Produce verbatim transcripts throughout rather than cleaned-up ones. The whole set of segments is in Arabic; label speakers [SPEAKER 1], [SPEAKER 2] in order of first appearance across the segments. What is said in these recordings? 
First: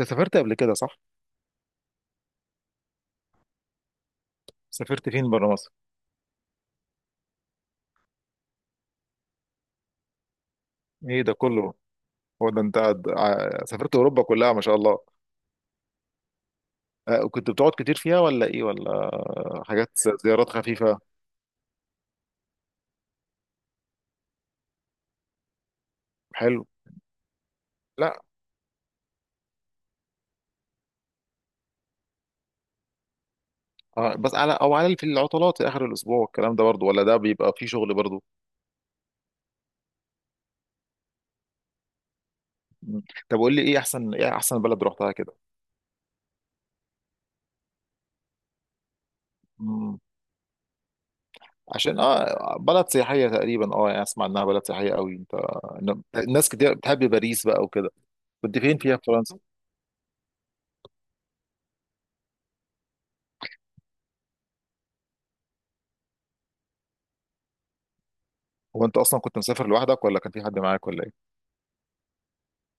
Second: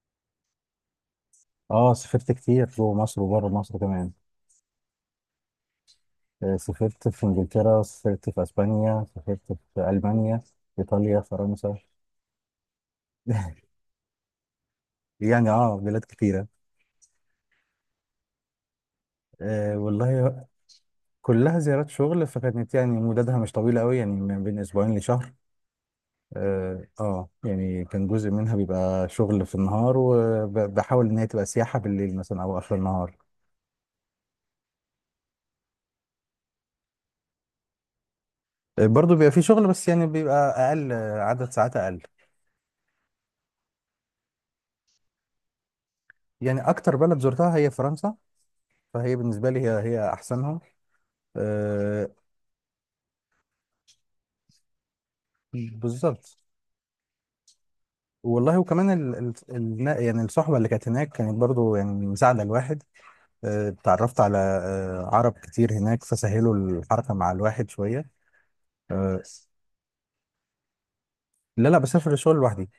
[SPEAKER 1] انت سافرت قبل كده صح؟
[SPEAKER 2] اه، سافرت كتير جوه مصر وبره مصر كمان.
[SPEAKER 1] سافرت فين بره مصر؟
[SPEAKER 2] آه، سافرت في انجلترا، سافرت في اسبانيا، سافرت في المانيا، ايطاليا،
[SPEAKER 1] ايه ده كله؟
[SPEAKER 2] فرنسا.
[SPEAKER 1] هو ده انت قاعد- ع- سافرت اوروبا كلها، ما شاء الله.
[SPEAKER 2] يعني اه بلاد كتيرة.
[SPEAKER 1] آه، كنت بتقعد كتير فيها ولا ايه ولا
[SPEAKER 2] آه
[SPEAKER 1] حاجات،
[SPEAKER 2] والله.
[SPEAKER 1] زيارات خفيفة؟
[SPEAKER 2] كلها زيارات شغل، فكانت يعني مدتها مش طويلة قوي، يعني من بين أسبوعين لشهر.
[SPEAKER 1] حلو.
[SPEAKER 2] آه, اه يعني كان
[SPEAKER 1] لا.
[SPEAKER 2] جزء منها بيبقى شغل في النهار، وبحاول إن هي تبقى سياحة بالليل مثلا أو آخر النهار.
[SPEAKER 1] آه بس على او على في العطلات في اخر الاسبوع، الكلام ده برضو، ولا ده بيبقى فيه شغل برضو؟
[SPEAKER 2] آه، برضه بيبقى في شغل، بس يعني بيبقى أقل، آه، عدد ساعات أقل.
[SPEAKER 1] مم. طب قول لي، ايه احسن ايه احسن بلد رحتها كده؟
[SPEAKER 2] يعني أكتر بلد زرتها هي فرنسا، فهي بالنسبة لي هي
[SPEAKER 1] مم.
[SPEAKER 2] هي أحسنها.
[SPEAKER 1] عشان
[SPEAKER 2] آه،
[SPEAKER 1] اه بلد سياحية تقريبا، اه يعني اسمع انها بلد سياحية قوي، انت.
[SPEAKER 2] بالظبط.
[SPEAKER 1] الناس كتير بتحب باريس بقى وكده. كنت
[SPEAKER 2] والله،
[SPEAKER 1] فين
[SPEAKER 2] وكمان
[SPEAKER 1] فيها في
[SPEAKER 2] ال ال
[SPEAKER 1] فرنسا؟
[SPEAKER 2] ال يعني الصحبة اللي كانت هناك كانت برضو يعني مساعدة الواحد. آه، اتعرفت على آه عرب كتير هناك، فسهلوا الحركة مع الواحد شوية.
[SPEAKER 1] هو انت اصلا
[SPEAKER 2] آه،
[SPEAKER 1] كنت مسافر لوحدك ولا كان في حد معاك ولا؟
[SPEAKER 2] لا، لا، بسافر الشغل لوحدي.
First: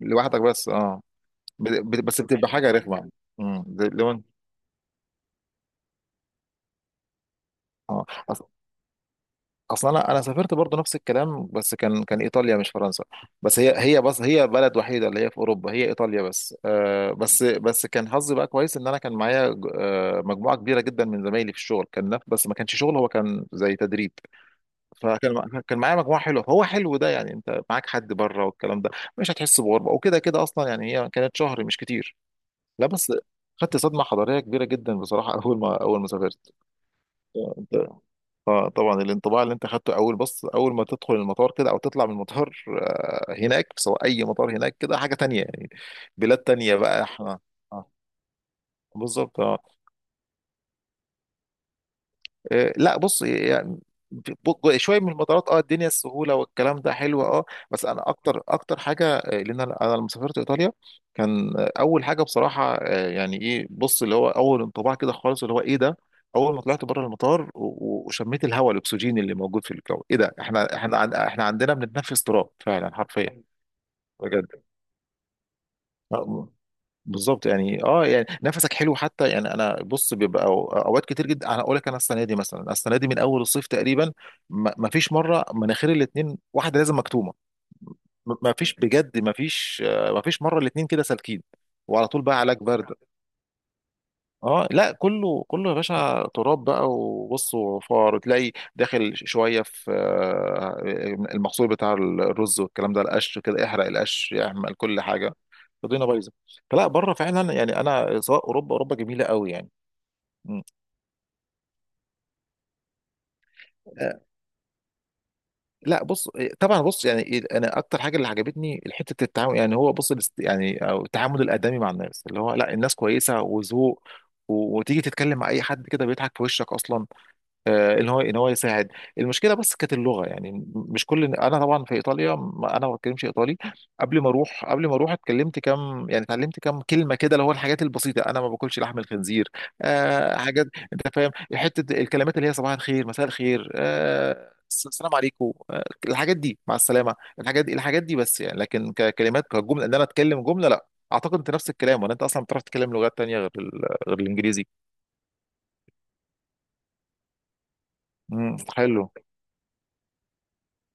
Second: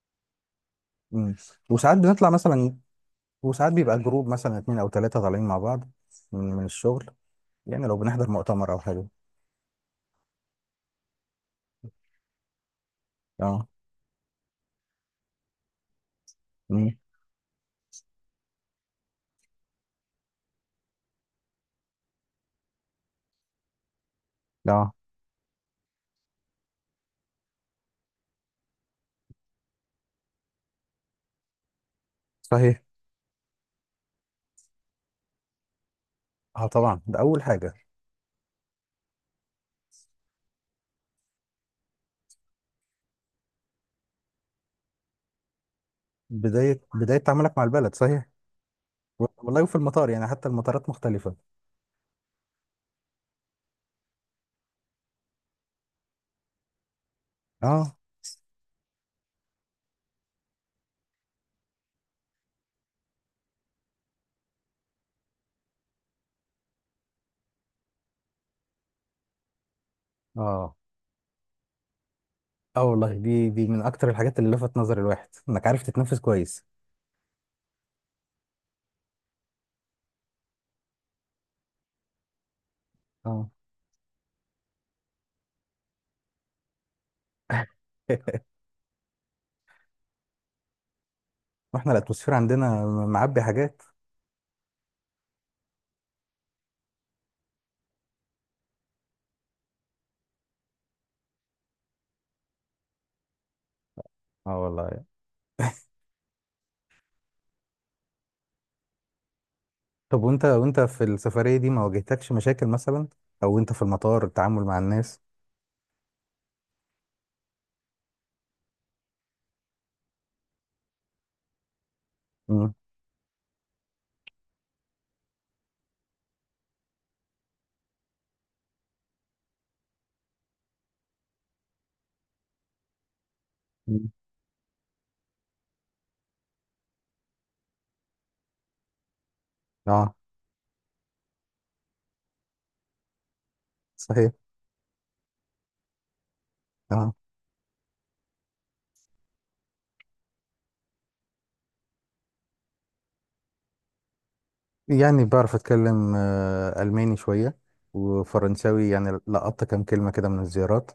[SPEAKER 1] لوحدك بس، اه.
[SPEAKER 2] مم.
[SPEAKER 1] ب-
[SPEAKER 2] وساعات
[SPEAKER 1] ب- بس
[SPEAKER 2] بنطلع
[SPEAKER 1] بتبقى حاجه
[SPEAKER 2] مثلا.
[SPEAKER 1] رخمه. امم
[SPEAKER 2] وساعات
[SPEAKER 1] زي-
[SPEAKER 2] بيبقى
[SPEAKER 1] لو انت.
[SPEAKER 2] جروب مثلا اتنين أو تلاتة طالعين مع بعض من, من الشغل. يعني لو
[SPEAKER 1] اه.
[SPEAKER 2] بنحضر
[SPEAKER 1] أص-
[SPEAKER 2] مؤتمر أو حاجة.
[SPEAKER 1] اصلا انا انا سافرت برضه نفس الكلام، بس كان كان ايطاليا مش فرنسا. بس
[SPEAKER 2] اه.
[SPEAKER 1] هي هي بس هي بلد وحيده اللي هي في اوروبا، هي ايطاليا بس.
[SPEAKER 2] مم.
[SPEAKER 1] آه بس بس كان حظي بقى كويس ان انا كان معايا ج- آه مجموعه كبيره جدا من زمايلي في الشغل، كان نف- بس ما كانش شغل، هو كان زي تدريب.
[SPEAKER 2] اه.
[SPEAKER 1] فكان مع- كان معايا مجموعه حلوه، فهو حلو ده يعني انت معاك حد بره والكلام ده. مش هتحس بغربه، وكده كده اصلا يعني هي كانت شهر مش كتير.
[SPEAKER 2] صحيح.
[SPEAKER 1] لا بس خدت صدمة حضارية كبيرة جدا بصراحة أول ما أول ما سافرت.
[SPEAKER 2] اه طبعا ده أول حاجة.
[SPEAKER 1] أنت- آه، طبعا الانطباع اللي أنت خدته أول بص أول ما تدخل المطار كده أو تطلع من المطار، آه، هناك سواء أي مطار هناك كده حاجة تانية يعني. بلاد تانية
[SPEAKER 2] بداية
[SPEAKER 1] بقى
[SPEAKER 2] بداية
[SPEAKER 1] إحنا.
[SPEAKER 2] تعاملك مع
[SPEAKER 1] آه،
[SPEAKER 2] البلد، صحيح.
[SPEAKER 1] بالظبط آه.
[SPEAKER 2] والله، وفي المطار يعني حتى المطارات مختلفة.
[SPEAKER 1] آه، لا بص يعني ب- شويه من المطارات، اه الدنيا السهوله والكلام ده حلو، اه. بس
[SPEAKER 2] اه،
[SPEAKER 1] انا اكتر اكتر حاجه، آه، لان انا أنا لما سافرت ايطاليا كان، آه، اول حاجه بصراحه، آه، يعني ايه بص اللي هو اول انطباع كده خالص اللي هو ايه ده. اول ما طلعت بره المطار و- و- وشميت الهواء، الاكسجين اللي موجود في الجو، ايه ده؟
[SPEAKER 2] اه،
[SPEAKER 1] احنا احنا عن- احنا عندنا بنتنفس تراب
[SPEAKER 2] اه.
[SPEAKER 1] فعلا
[SPEAKER 2] والله،
[SPEAKER 1] حرفيا.
[SPEAKER 2] دي دي من اكتر الحاجات
[SPEAKER 1] بجد.
[SPEAKER 2] اللي لفت نظر الواحد، انك عارف تتنفس
[SPEAKER 1] آه،
[SPEAKER 2] كويس.
[SPEAKER 1] بالظبط يعني، اه يعني نفسك حلو حتى، يعني انا بص بيبقى أو- اوقات كتير جدا، انا اقول لك، انا السنه دي مثلا، السنه دي من اول
[SPEAKER 2] اه.
[SPEAKER 1] الصيف تقريبا ما ما فيش مره مناخير الاتنين، واحده لازم مكتومه. ما فيش بجد، ما فيش. ما فيش مره الاتنين كده سالكين.
[SPEAKER 2] واحنا
[SPEAKER 1] وعلى طول
[SPEAKER 2] الاتموسفير
[SPEAKER 1] بقى علاج
[SPEAKER 2] عندنا
[SPEAKER 1] برد.
[SPEAKER 2] معبي حاجات.
[SPEAKER 1] اه لا، كله كله يا باشا، تراب بقى وبص وفار، وتلاقي داخل شويه في، آه، المحصول بتاع الرز والكلام ده، القش كده، احرق القش
[SPEAKER 2] اه
[SPEAKER 1] يعمل كل
[SPEAKER 2] والله.
[SPEAKER 1] حاجه. الدنيا بايظه. فلا، بره فعلا، يعني انا سواء اوروبا، اوروبا جميله قوي يعني.
[SPEAKER 2] طب وانت
[SPEAKER 1] مم.
[SPEAKER 2] وانت في السفرية دي ما واجهتكش مشاكل مثلا، او وانت في
[SPEAKER 1] آه،
[SPEAKER 2] المطار، التعامل مع الناس.
[SPEAKER 1] لا بص، آه، طبعا بص يعني إيه، انا اكتر حاجه اللي عجبتني حته التعامل، يعني هو بص الاست- يعني أو التعامل الادمي مع الناس، اللي هو لا
[SPEAKER 2] مم.
[SPEAKER 1] الناس كويسه وذوق، و- وتيجي تتكلم مع اي حد كده بيضحك في وشك اصلا، آه، ان هو ان هو يساعد. المشكله بس كانت اللغه، يعني م- مش كل، انا طبعا في ايطاليا، م- انا ما بتكلمش ايطالي.
[SPEAKER 2] مم.
[SPEAKER 1] قبل ما اروح قبل ما اروح اتكلمت كام، يعني اتعلمت كام كلمه كده، اللي هو الحاجات البسيطه، انا ما باكلش لحم الخنزير،
[SPEAKER 2] اه.
[SPEAKER 1] آه حاجات، انت فاهم، حته الكلمات اللي هي صباح الخير، مساء الخير،
[SPEAKER 2] صحيح.
[SPEAKER 1] آه الس- السلام عليكم، آه الحاجات دي، مع
[SPEAKER 2] اه.
[SPEAKER 1] السلامه، الحاجات دي الحاجات دي بس، يعني لكن ككلمات، كجمله ان انا اتكلم جمله لا. اعتقد انت نفس الكلام، ولا انت اصلا بتعرف تتكلم لغات تانية غير ال- غير الانجليزي؟
[SPEAKER 2] يعني بعرف اتكلم آه، الماني شوية،
[SPEAKER 1] امم،
[SPEAKER 2] وفرنساوي،
[SPEAKER 1] حلو.
[SPEAKER 2] يعني لقطت كام كلمة كده من الزيارات.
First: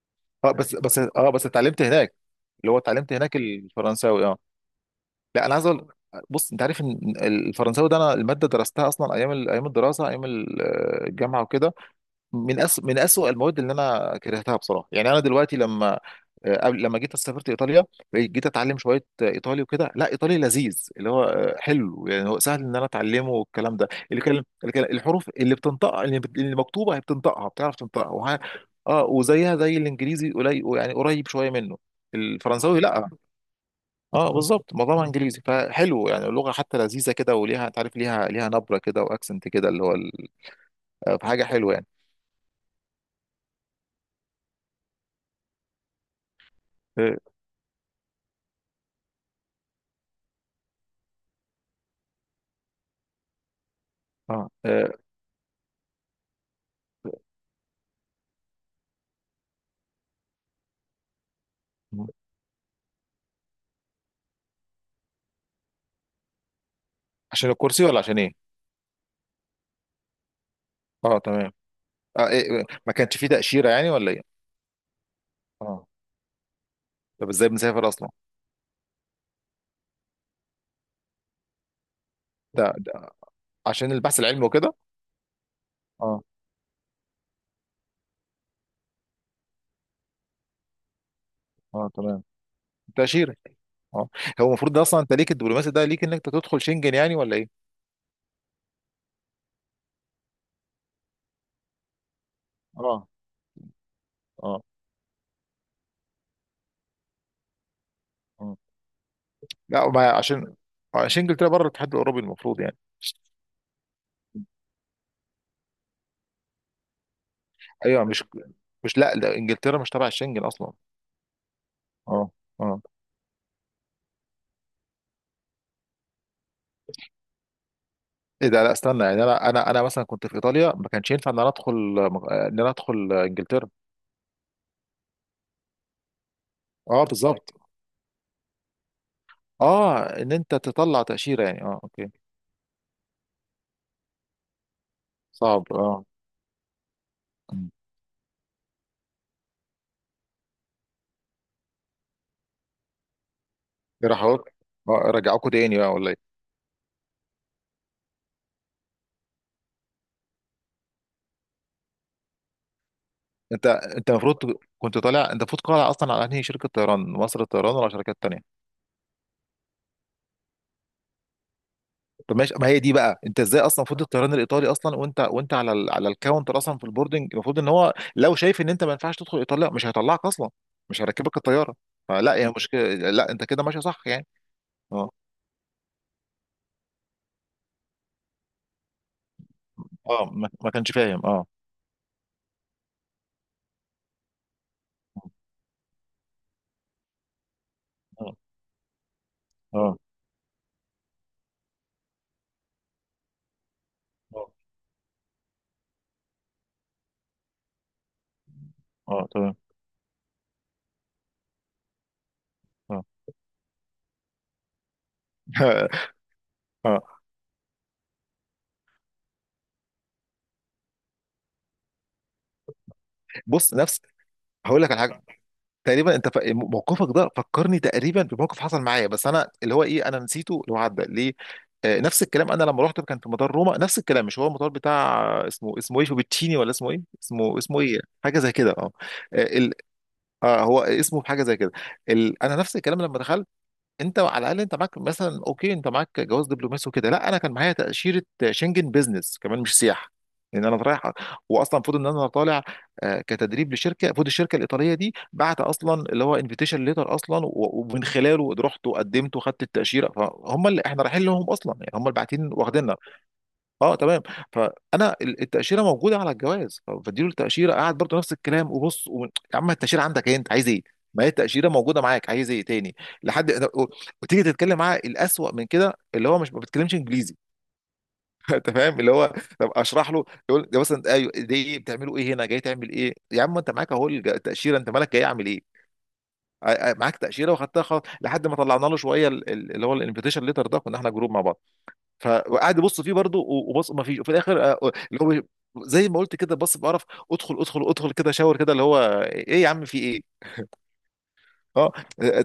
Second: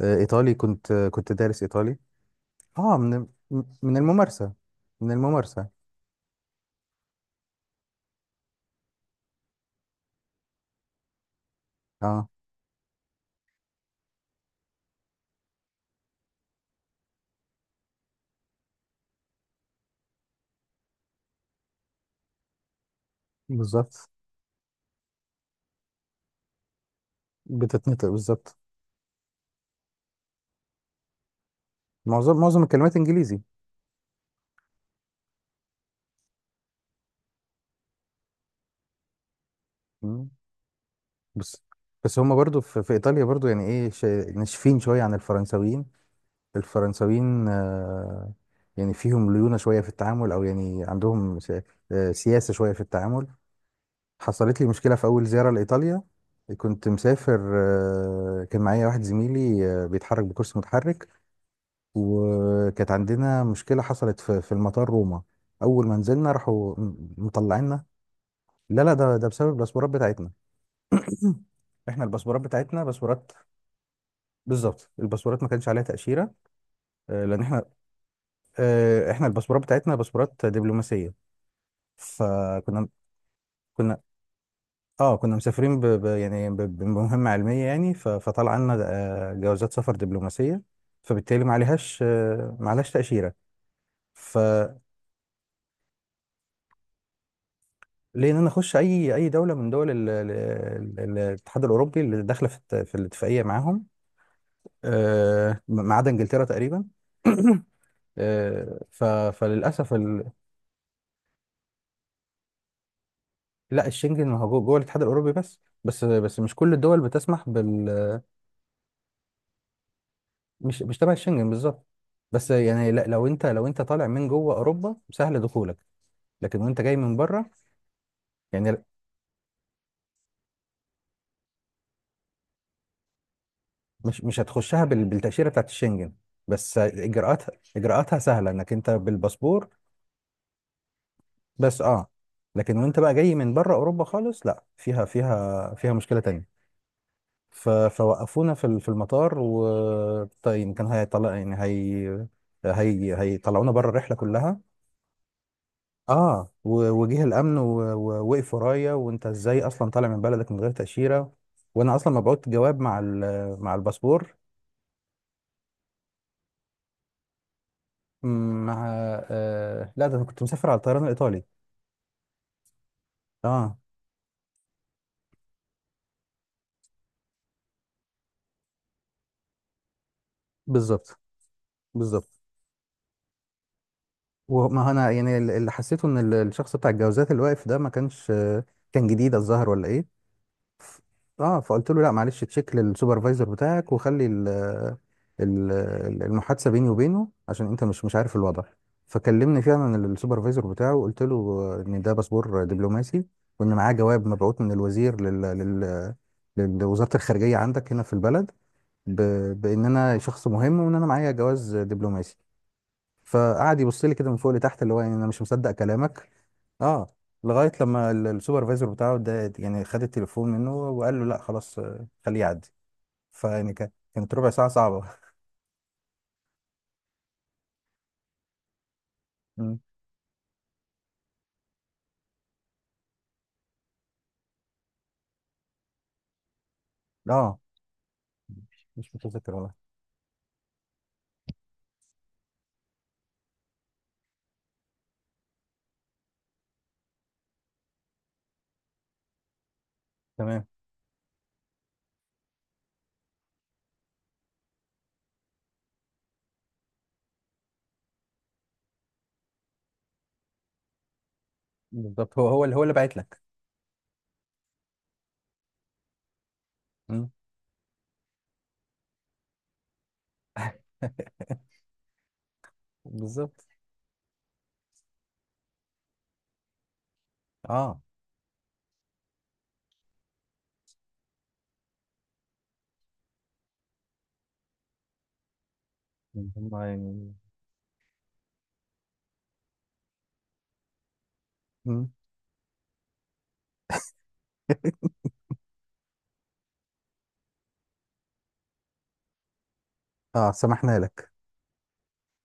[SPEAKER 2] آه،
[SPEAKER 1] اه
[SPEAKER 2] ايطالي،
[SPEAKER 1] بس
[SPEAKER 2] كنت
[SPEAKER 1] بس
[SPEAKER 2] آه،
[SPEAKER 1] اه
[SPEAKER 2] كنت
[SPEAKER 1] بس
[SPEAKER 2] دارس
[SPEAKER 1] اتعلمت
[SPEAKER 2] ايطالي.
[SPEAKER 1] هناك، اللي هو
[SPEAKER 2] اه،
[SPEAKER 1] اتعلمت
[SPEAKER 2] من
[SPEAKER 1] هناك
[SPEAKER 2] من
[SPEAKER 1] الفرنساوي، اه.
[SPEAKER 2] الممارسة. من
[SPEAKER 1] لا انا عايز
[SPEAKER 2] الممارسة.
[SPEAKER 1] اقول، بص انت عارف ان الفرنساوي ده، انا الماده درستها اصلا ايام ال- ايام الدراسه، ايام ال- آه، الجامعه وكده،
[SPEAKER 2] اه،
[SPEAKER 1] من أس... من أسوأ المواد اللي انا كرهتها بصراحه. يعني انا دلوقتي لما، آه، قبل لما جيت سافرت ايطاليا، جيت اتعلم شويه، آه، ايطالي وكده، لا ايطالي لذيذ، اللي هو، آه، حلو يعني، هو سهل ان انا اتعلمه والكلام ده،
[SPEAKER 2] بالظبط.
[SPEAKER 1] اللي كلم... اللي كلم... الحروف اللي بتنطقها، اللي, بت... اللي مكتوبه هي بتنطقها، بتعرف
[SPEAKER 2] بتتنطق
[SPEAKER 1] تنطقها وه...
[SPEAKER 2] بالظبط.
[SPEAKER 1] اه، وزيها زي الانجليزي قليل، يعني قريب شويه منه.
[SPEAKER 2] معظم معظم
[SPEAKER 1] الفرنساوي
[SPEAKER 2] الكلمات
[SPEAKER 1] لا.
[SPEAKER 2] انجليزي.
[SPEAKER 1] اه بالظبط، معظمها انجليزي، فحلو يعني اللغه حتى لذيذه كده، وليها، تعرف ليها، ليها نبره كده واكسنت كده، اللي هو ال...
[SPEAKER 2] مم.
[SPEAKER 1] آه، فحاجه
[SPEAKER 2] بس
[SPEAKER 1] حلوه يعني.
[SPEAKER 2] بس هما برضو في, في ايطاليا برضو يعني ايه، ش... ناشفين شوية عن الفرنساويين.
[SPEAKER 1] اه.
[SPEAKER 2] الفرنساويين آه يعني فيهم ليونة شوية في التعامل، او يعني عندهم س... آه سياسة شوية في التعامل.
[SPEAKER 1] آه.
[SPEAKER 2] حصلت لي مشكلة في اول زيارة لايطاليا. كنت مسافر، آه كان معايا واحد زميلي آه بيتحرك بكرسي متحرك.
[SPEAKER 1] آه.
[SPEAKER 2] وكانت عندنا مشكلة حصلت في في المطار روما. أول ما نزلنا راحوا م-
[SPEAKER 1] عشان
[SPEAKER 2] مطلعيننا.
[SPEAKER 1] الكرسي ولا عشان ايه؟
[SPEAKER 2] لا، لا، ده ده بسبب الباسبورات بتاعتنا.
[SPEAKER 1] اه،
[SPEAKER 2] مم.
[SPEAKER 1] تمام.
[SPEAKER 2] احنا
[SPEAKER 1] آه
[SPEAKER 2] الباسبورات
[SPEAKER 1] إيه إيه،
[SPEAKER 2] بتاعتنا
[SPEAKER 1] ما كانش فيه
[SPEAKER 2] باسبورات.
[SPEAKER 1] تأشيرة يعني ولا ايه؟
[SPEAKER 2] بالظبط، الباسبورات ما كانش عليها
[SPEAKER 1] اه،
[SPEAKER 2] تأشيرة. آه،
[SPEAKER 1] طب
[SPEAKER 2] لأن
[SPEAKER 1] ازاي
[SPEAKER 2] احنا،
[SPEAKER 1] بنسافر اصلا؟
[SPEAKER 2] آه، احنا الباسبورات بتاعتنا باسبورات دبلوماسية.
[SPEAKER 1] ده,
[SPEAKER 2] فكنا،
[SPEAKER 1] ده عشان
[SPEAKER 2] كنا
[SPEAKER 1] البحث العلمي وكده.
[SPEAKER 2] اه كنا مسافرين ب... ب...
[SPEAKER 1] اه.
[SPEAKER 2] يعني ب... بمهمة علمية، يعني ف... فطلع عنا آه، جوازات سفر دبلوماسية، فبالتالي ما
[SPEAKER 1] اه،
[SPEAKER 2] عليهاش
[SPEAKER 1] تمام.
[SPEAKER 2] آه، ما عليهاش تأشيرة.
[SPEAKER 1] تأشيرة. اه.
[SPEAKER 2] ف،
[SPEAKER 1] هو المفروض ده اصلا انت ليك، الدبلوماسي ده ليك انك تدخل شنجن يعني ولا ايه؟
[SPEAKER 2] ليه ان انا اخش اي اي دوله من دول ال- ال- ال- ال- الاتحاد الاوروبي اللي داخله في الت- في
[SPEAKER 1] اه.
[SPEAKER 2] الاتفاقيه معاهم.
[SPEAKER 1] اه.
[SPEAKER 2] آه، ما عدا انجلترا تقريبا.
[SPEAKER 1] اه
[SPEAKER 2] آه، ف-
[SPEAKER 1] لا،
[SPEAKER 2] فللاسف
[SPEAKER 1] ما
[SPEAKER 2] ال...
[SPEAKER 1] عشان، آه، شنجن طلع بره الاتحاد الاوروبي المفروض يعني.
[SPEAKER 2] لا، الشنجن ما هو جوه جوه الاتحاد الاوروبي، بس بس بس مش كل الدول بتسمح
[SPEAKER 1] ايوه
[SPEAKER 2] بال
[SPEAKER 1] مش مش لا، ده انجلترا مش تبع الشنجن اصلا.
[SPEAKER 2] مش مش تبع الشنجن بالظبط.
[SPEAKER 1] اه.
[SPEAKER 2] بس
[SPEAKER 1] اه
[SPEAKER 2] يعني، لا لو انت لو انت طالع من جوه اوروبا سهل دخولك، لكن وانت جاي من بره.
[SPEAKER 1] ايه ده؟
[SPEAKER 2] يعني
[SPEAKER 1] لا استنى يعني، انا انا انا مثلا كنت في ايطاليا ما كانش ينفع ان انا ادخل، آه، ان انا ادخل، آه، انجلترا؟
[SPEAKER 2] مش مش هتخشها بال... بالتاشيره بتاعت الشنجن، بس
[SPEAKER 1] اه
[SPEAKER 2] اجراءاتها،
[SPEAKER 1] بالظبط.
[SPEAKER 2] اجراءاتها سهله انك انت بالباسبور.
[SPEAKER 1] اه ان انت تطلع تأشيرة يعني،
[SPEAKER 2] بس
[SPEAKER 1] اه اوكي.
[SPEAKER 2] اه. لكن وانت بقى جاي من بره اوروبا خالص، لا فيها
[SPEAKER 1] صعب،
[SPEAKER 2] فيها فيها
[SPEAKER 1] اه.
[SPEAKER 2] مشكله تانية. ف-
[SPEAKER 1] مم.
[SPEAKER 2] فوقفونا في ال- في المطار. و طيب كان هيطلع يعني، هي هي هيطلعونا بره
[SPEAKER 1] إيه
[SPEAKER 2] الرحله
[SPEAKER 1] راح أقول؟
[SPEAKER 2] كلها.
[SPEAKER 1] اه، رجعوكوا تاني بقى ولا ايه؟
[SPEAKER 2] اه، و- وجه الامن و- ووقف ورايا، وانت ازاي اصلا طالع من بلدك من غير تاشيره، وانا اصلا مبعوت جواب مع ال-
[SPEAKER 1] انت
[SPEAKER 2] مع
[SPEAKER 1] انت
[SPEAKER 2] الباسبور.
[SPEAKER 1] المفروض ت- كنت طالع، انت المفروض قالع اصلا على انهي شركة طيران، مصر الطيران ولا شركات تانية؟
[SPEAKER 2] مع آه لا، ده انا كنت مسافر على الطيران الايطالي.
[SPEAKER 1] طب ماشي، ما هي دي بقى انت ازاي اصلا،
[SPEAKER 2] اه
[SPEAKER 1] المفروض الطيران الايطالي اصلا، وانت وانت على ال... على الكاونتر اصلا في البوردنج، المفروض ان هو لو شايف ان انت ما ينفعش تدخل ايطاليا مش هيطلعك اصلا، مش
[SPEAKER 2] بالظبط.
[SPEAKER 1] هيركبك الطيارة. فلا،
[SPEAKER 2] بالظبط.
[SPEAKER 1] هي مشكلة، لا انت كده ماشي صح يعني.
[SPEAKER 2] وما هو
[SPEAKER 1] اه.
[SPEAKER 2] انا، يعني ال- اللي حسيته ان ال- الشخص بتاع الجوازات اللي واقف ده ما كانش، كان جديد الظاهر ولا ايه.
[SPEAKER 1] اه ما, ما كانش
[SPEAKER 2] ف-
[SPEAKER 1] فاهم، اه.
[SPEAKER 2] اه فقلت له لا، معلش تشيك للسوبرفايزر بتاعك، وخلي ال ال المحادثه بيني وبينه، عشان انت مش مش عارف
[SPEAKER 1] اه.
[SPEAKER 2] الوضع. فكلمني فعلا
[SPEAKER 1] اه.
[SPEAKER 2] ال- السوبرفايزر بتاعه، وقلت له ان ده باسبور دبلوماسي، وان معاه جواب
[SPEAKER 1] اه.
[SPEAKER 2] مبعوث من الوزير لل لل لوزاره الخارجيه عندك هنا في البلد. ب...
[SPEAKER 1] آه، تمام.
[SPEAKER 2] بان انا شخص مهم، وان انا معايا جواز دبلوماسي. فقعد يبص لي كده من فوق لتحت، اللي هو يعني انا مش مصدق
[SPEAKER 1] اه
[SPEAKER 2] كلامك. اه. لغايه لما ال- السوبرفايزر بتاعه ده يعني خد التليفون منه، وقال له لا خلاص، آه، خليه يعدي. فيعني
[SPEAKER 1] بص
[SPEAKER 2] كا-
[SPEAKER 1] نفس،
[SPEAKER 2] كانت ربع ساعه
[SPEAKER 1] هقول لك على
[SPEAKER 2] صعبه.
[SPEAKER 1] حاجه. تقريبا انت ف... موقفك ده فكرني تقريبا بموقف حصل معايا، بس انا اللي
[SPEAKER 2] مم.
[SPEAKER 1] هو ايه، انا نسيته، اللي هو عدى ليه. آه نفس الكلام، انا لما رحت كان في مطار روما، نفس الكلام، مش هو المطار بتاع، آه، اسمه، اسمه ايه فوبتشيني ولا اسمه ايه،
[SPEAKER 2] اه.
[SPEAKER 1] اسمه اسمه ايه حاجه زي كده، اه.
[SPEAKER 2] مش متذكر
[SPEAKER 1] آه، ال...
[SPEAKER 2] والله.
[SPEAKER 1] آه هو اسمه حاجه زي كده. ال... انا نفس الكلام لما دخلت، انت على الاقل انت معاك مثلا اوكي، انت معاك جواز دبلوماسي وكده، لا انا كان معايا تاشيره شنجن، بيزنس كمان مش سياحه، لان
[SPEAKER 2] تمام.
[SPEAKER 1] انا رايح. واصلا المفروض ان انا طالع، آه، كتدريب لشركه، المفروض الشركه الايطاليه دي بعت اصلا اللي هو انفيتيشن ليتر اصلا، و- ومن خلاله رحت وقدمت وخدت التاشيره، فهم اللي احنا رايحين لهم اصلا، يعني هم اللي
[SPEAKER 2] بالظبط، هو
[SPEAKER 1] باعتين
[SPEAKER 2] هو اللي هو اللي
[SPEAKER 1] واخديننا.
[SPEAKER 2] باعت لك.
[SPEAKER 1] اه تمام. فانا ال- التاشيره موجوده على الجواز، ف- فاديله
[SPEAKER 2] مم.
[SPEAKER 1] التاشيره قاعد برضه نفس الكلام، وبص و... يا عم، التاشيره عندك، ايه انت عايز ايه؟ ما هي التاشيره موجوده معاك، عايز ايه تاني؟ لحد
[SPEAKER 2] بالظبط.
[SPEAKER 1] و... وتيجي تتكلم معاه، الاسوأ من كده اللي هو مش، ما بتكلمش انجليزي
[SPEAKER 2] اه
[SPEAKER 1] انت فاهم اللي هو. طب اشرح له يقول، ده مثلا ايوه، ده ايه بتعملوا ايه هنا، جاي تعمل ايه يا عم، انت معاك اهو الج- التاشيره، انت مالك، جاي اعمل ايه؟
[SPEAKER 2] يعني هم،
[SPEAKER 1] ع- ع- معاك
[SPEAKER 2] يعني.
[SPEAKER 1] تاشيره واخدتها خلاص، لحد ما طلعنا له شويه ال- ال- اللي هو الانفيتيشن ليتر ده، كنا احنا جروب مع بعض.
[SPEAKER 2] مم.
[SPEAKER 1] فقعد يبص فيه برضه، و- وبص ما فيش، وفي الاخر، آه، اللي هو زي ما قلت كده، بص بقرف، ادخل ادخل ادخل كده، شاور كده اللي هو، ايه يا عم في ايه؟
[SPEAKER 2] اه سمحنا لك.
[SPEAKER 1] اه.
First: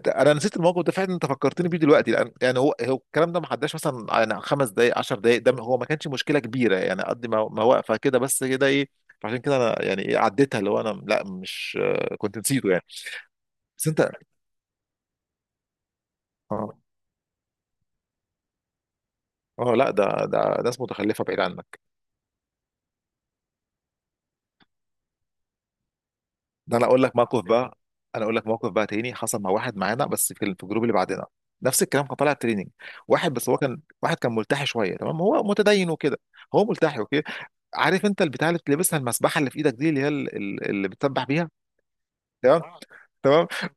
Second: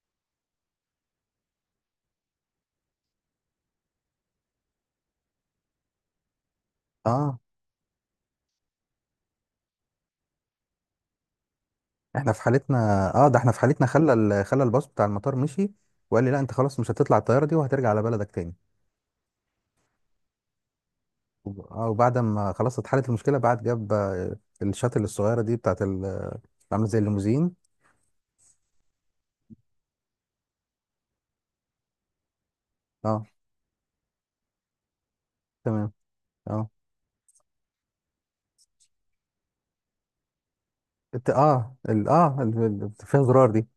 [SPEAKER 1] انا نسيت الموقف ده فعلا، انت فكرتني بيه دلوقتي. لان يعني هو هو الكلام ده ما عداش مثلا يعني خمس دقائق، عشر دقائق، ده هو ما كانش مشكله كبيره يعني، قد
[SPEAKER 2] اه.
[SPEAKER 1] ما ما واقفه كده بس، كده ايه؟ عشان كده انا يعني ايه عديتها، اللي هو انا لا مش، آه،
[SPEAKER 2] احنا
[SPEAKER 1] كنت
[SPEAKER 2] في
[SPEAKER 1] نسيته
[SPEAKER 2] حالتنا.
[SPEAKER 1] يعني.
[SPEAKER 2] اه، ده احنا في
[SPEAKER 1] بس
[SPEAKER 2] حالتنا
[SPEAKER 1] انت.
[SPEAKER 2] خلى ال... خلى الباص بتاع المطار مشي، وقال لي لا انت
[SPEAKER 1] اه.
[SPEAKER 2] خلاص مش هتطلع الطياره دي، وهترجع على بلدك تاني.
[SPEAKER 1] اه لا، ده ده ناس متخلفه بعيد عنك.
[SPEAKER 2] اه. وبعد ما خلاص اتحلت المشكله، بعد جاب آه، الشاتل الصغيره دي بتاعت ال- آه،
[SPEAKER 1] ده انا
[SPEAKER 2] عامله زي
[SPEAKER 1] اقول لك موقف
[SPEAKER 2] الليموزين.
[SPEAKER 1] بقى انا اقول لك موقف بقى تاني، حصل مع واحد معانا بس في ال- في الجروب اللي بعدنا، نفس الكلام، كان طالع تريننج،
[SPEAKER 2] اه
[SPEAKER 1] واحد بس هو، كان واحد كان ملتحي شويه، تمام هو متدين
[SPEAKER 2] تمام.
[SPEAKER 1] وكده، هو
[SPEAKER 2] اه
[SPEAKER 1] ملتحي اوكي. عارف انت البتاع اللي بتلبسها، المسبحه اللي في ايدك دي، اللي هي ال- ال- اللي بتسبح
[SPEAKER 2] الت-
[SPEAKER 1] بيها،
[SPEAKER 2] اه ال- اه ال-
[SPEAKER 1] تمام.
[SPEAKER 2] ال- فيها
[SPEAKER 1] تمام.
[SPEAKER 2] زرار دي.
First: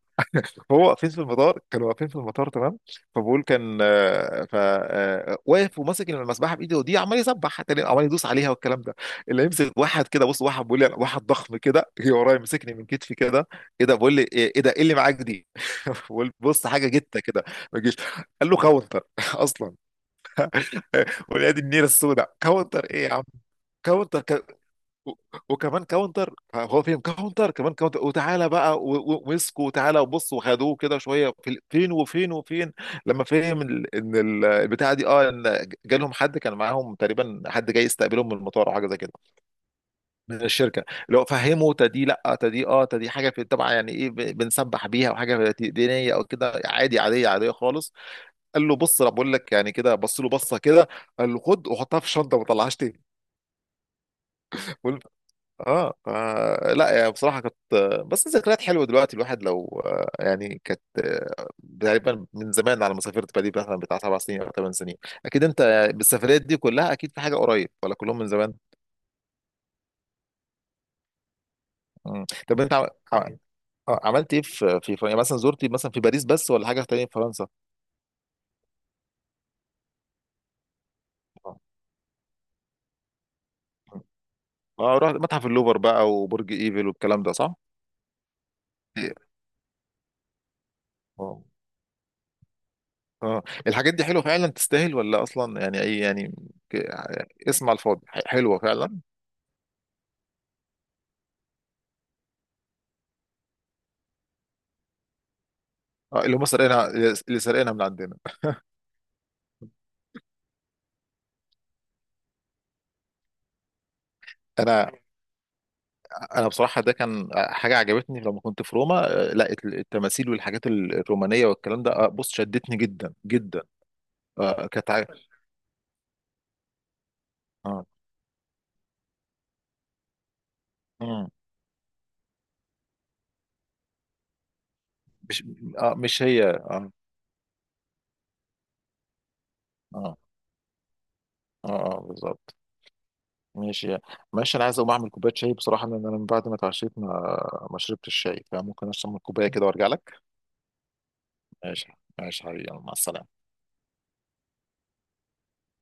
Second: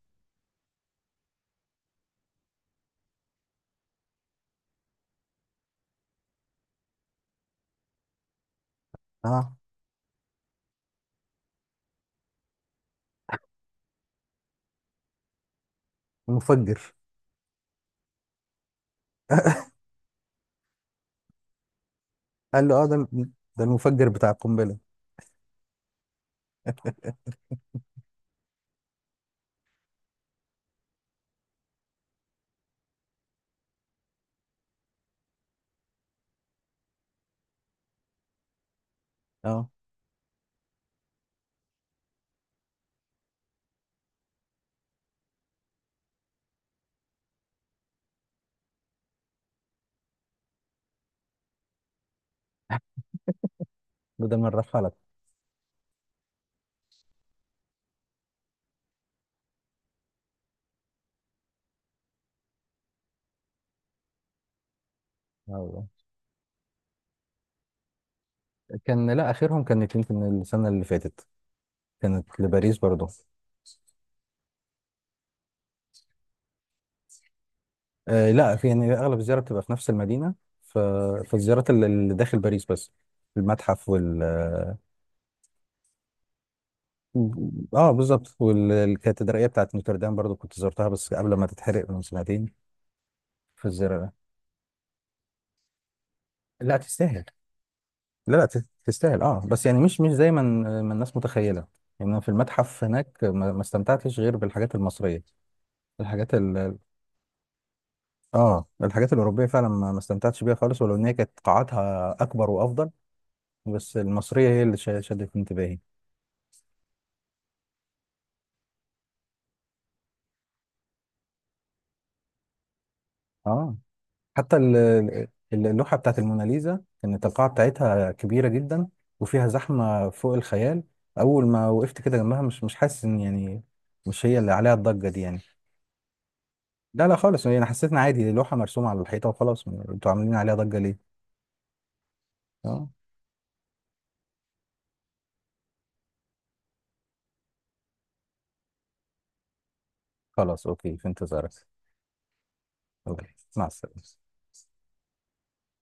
[SPEAKER 1] هو واقفين في المطار، كانوا واقفين في المطار، تمام. فبقول، كان آه، ف آه، واقف وماسك المسبحه بايده ودي، عمال يسبح، تاني عمال يدوس عليها والكلام ده. اللي
[SPEAKER 2] اه
[SPEAKER 1] يمسك واحد كده بص، واحد بيقول لي أنا- واحد ضخم كده جه ورايا، مسكني من كتفي كده، ايه ده؟ بقول لي ايه إيه ده، ايه اللي معاك دي؟ بقول بص،
[SPEAKER 2] المفجر.
[SPEAKER 1] حاجه جته كده، ما تجيش، قال له كاونتر اصلا. ولاد النيله السوداء،
[SPEAKER 2] قال له
[SPEAKER 1] كاونتر
[SPEAKER 2] اه ده
[SPEAKER 1] ايه يا عم؟
[SPEAKER 2] الم- ده المفجر بتاع
[SPEAKER 1] كاونتر،
[SPEAKER 2] القنبله.
[SPEAKER 1] و- وكمان كاونتر، هو فيهم كاونتر كمان كاونتر، وتعالى بقى و- و- ومسكوا وتعالى، وبص وخدوه كده شويه في ال- فين وفين وفين، لما فهم ال- ان ال- البتاعه دي، اه ان جالهم حد كان معاهم تقريبا، حد جاي يستقبلهم من المطار او حاجه زي كده،
[SPEAKER 2] اه
[SPEAKER 1] من الشركه، لو فهموا تدي، لا تدي اه، تدي حاجه في طبعا، يعني ايه ب- بنسبح بيها، وحاجه في- دينيه او كده، عادي، عاديه، عاديه خالص، قال له بص انا بقول لك يعني كده، بص له بصه كده، قال له خد وحطها في الشنطه وما طلعهاش تاني.
[SPEAKER 2] ده من رفعلك.
[SPEAKER 1] اه. آه، لا يعني بصراحة كانت، بس ذكريات حلوة دلوقتي الواحد، لو، آه، يعني كانت، آه، تقريبا من زمان على ما سافرت، بالي مثلا بتاع سبع سنين او ثمان سنين. اكيد
[SPEAKER 2] أيوة.
[SPEAKER 1] انت بالسفريات دي كلها اكيد في حاجة قريب، ولا كلهم من زمان؟
[SPEAKER 2] كان لا، اخرهم كانت يمكن السنه اللي فاتت،
[SPEAKER 1] مم.
[SPEAKER 2] كانت
[SPEAKER 1] طب انت
[SPEAKER 2] لباريس
[SPEAKER 1] عم...
[SPEAKER 2] برضو.
[SPEAKER 1] عم- آه، عملت ايه في في فرنسا مثلا؟ زرتي مثلا في باريس بس ولا حاجة تانية في فرنسا؟
[SPEAKER 2] آه، لا، في يعني اغلب الزياره بتبقى في نفس المدينه، ف...
[SPEAKER 1] اه.
[SPEAKER 2] فالزيارات اللي اللي داخل باريس بس. المتحف.
[SPEAKER 1] اه رحت متحف اللوفر بقى وبرج ايفل والكلام ده صح؟
[SPEAKER 2] اه بالظبط،
[SPEAKER 1] إيه.
[SPEAKER 2] والكاتدرائيه بتاعت نوتردام برضو كنت زرتها، بس قبل
[SPEAKER 1] اه.
[SPEAKER 2] ما تتحرق من سنتين.
[SPEAKER 1] اه
[SPEAKER 2] في
[SPEAKER 1] الحاجات دي
[SPEAKER 2] الزيارة.
[SPEAKER 1] حلوة فعلا تستاهل ولا اصلا يعني اي يعني؟
[SPEAKER 2] لا
[SPEAKER 1] ك-
[SPEAKER 2] تستاهل.
[SPEAKER 1] اسم على الفاضي، ح-
[SPEAKER 2] لا، لا،
[SPEAKER 1] حلوة
[SPEAKER 2] تت-
[SPEAKER 1] فعلا.
[SPEAKER 2] تستاهل، اه بس يعني مش مش زي ما ال- ما الناس متخيله. يعني أنا في المتحف هناك ما ما استمتعتش غير بالحاجات المصريه،
[SPEAKER 1] اه
[SPEAKER 2] الحاجات
[SPEAKER 1] اللي هم
[SPEAKER 2] ال
[SPEAKER 1] سرقينها، اللي سرقينها من عندنا.
[SPEAKER 2] اه، الحاجات الاوروبيه فعلا ما ما استمتعتش بيها خالص، ولو ان هي كانت قاعاتها اكبر وافضل. بس المصريه هي اللي
[SPEAKER 1] انا،
[SPEAKER 2] شا- شدت انتباهي.
[SPEAKER 1] انا بصراحه ده كان حاجه عجبتني لما كنت في روما، آه، لا الت- التماثيل والحاجات ال- الرومانيه والكلام ده، آه، بص شدتني جدا جدا.
[SPEAKER 2] اه حتى
[SPEAKER 1] آه،
[SPEAKER 2] ال-
[SPEAKER 1] كانت عا-
[SPEAKER 2] ال- اللوحة بتاعت الموناليزا كانت القاعة
[SPEAKER 1] اه.
[SPEAKER 2] بتاعتها كبيرة جدا، وفيها زحمة فوق الخيال.
[SPEAKER 1] مم.
[SPEAKER 2] أول ما وقفت كده جنبها، مش مش حاسس إن يعني مش هي اللي عليها الضجة دي يعني.
[SPEAKER 1] مش، آه مش هي، اه.
[SPEAKER 2] لا، لا، خالص، يعني أنا حسيت إن عادي، دي لوحة مرسومة على الحيطة وخلاص، م- أنتوا
[SPEAKER 1] اه.
[SPEAKER 2] عاملين عليها ضجة ليه؟
[SPEAKER 1] اه, آه بالظبط.
[SPEAKER 2] أه.
[SPEAKER 1] ماشي. ماشي انا عايز اقوم اعمل كوبايه شاي بصراحه، لان انا من بعد ما اتعشيت ما ما شربت الشاي، فممكن اشرب كوبايه كده وارجع لك.
[SPEAKER 2] خلاص أوكي، في انتظارك.
[SPEAKER 1] ماشي. ماشي حبيبي، يلا، مع
[SPEAKER 2] أوكي.
[SPEAKER 1] السلامه.
[SPEAKER 2] مع السلامة.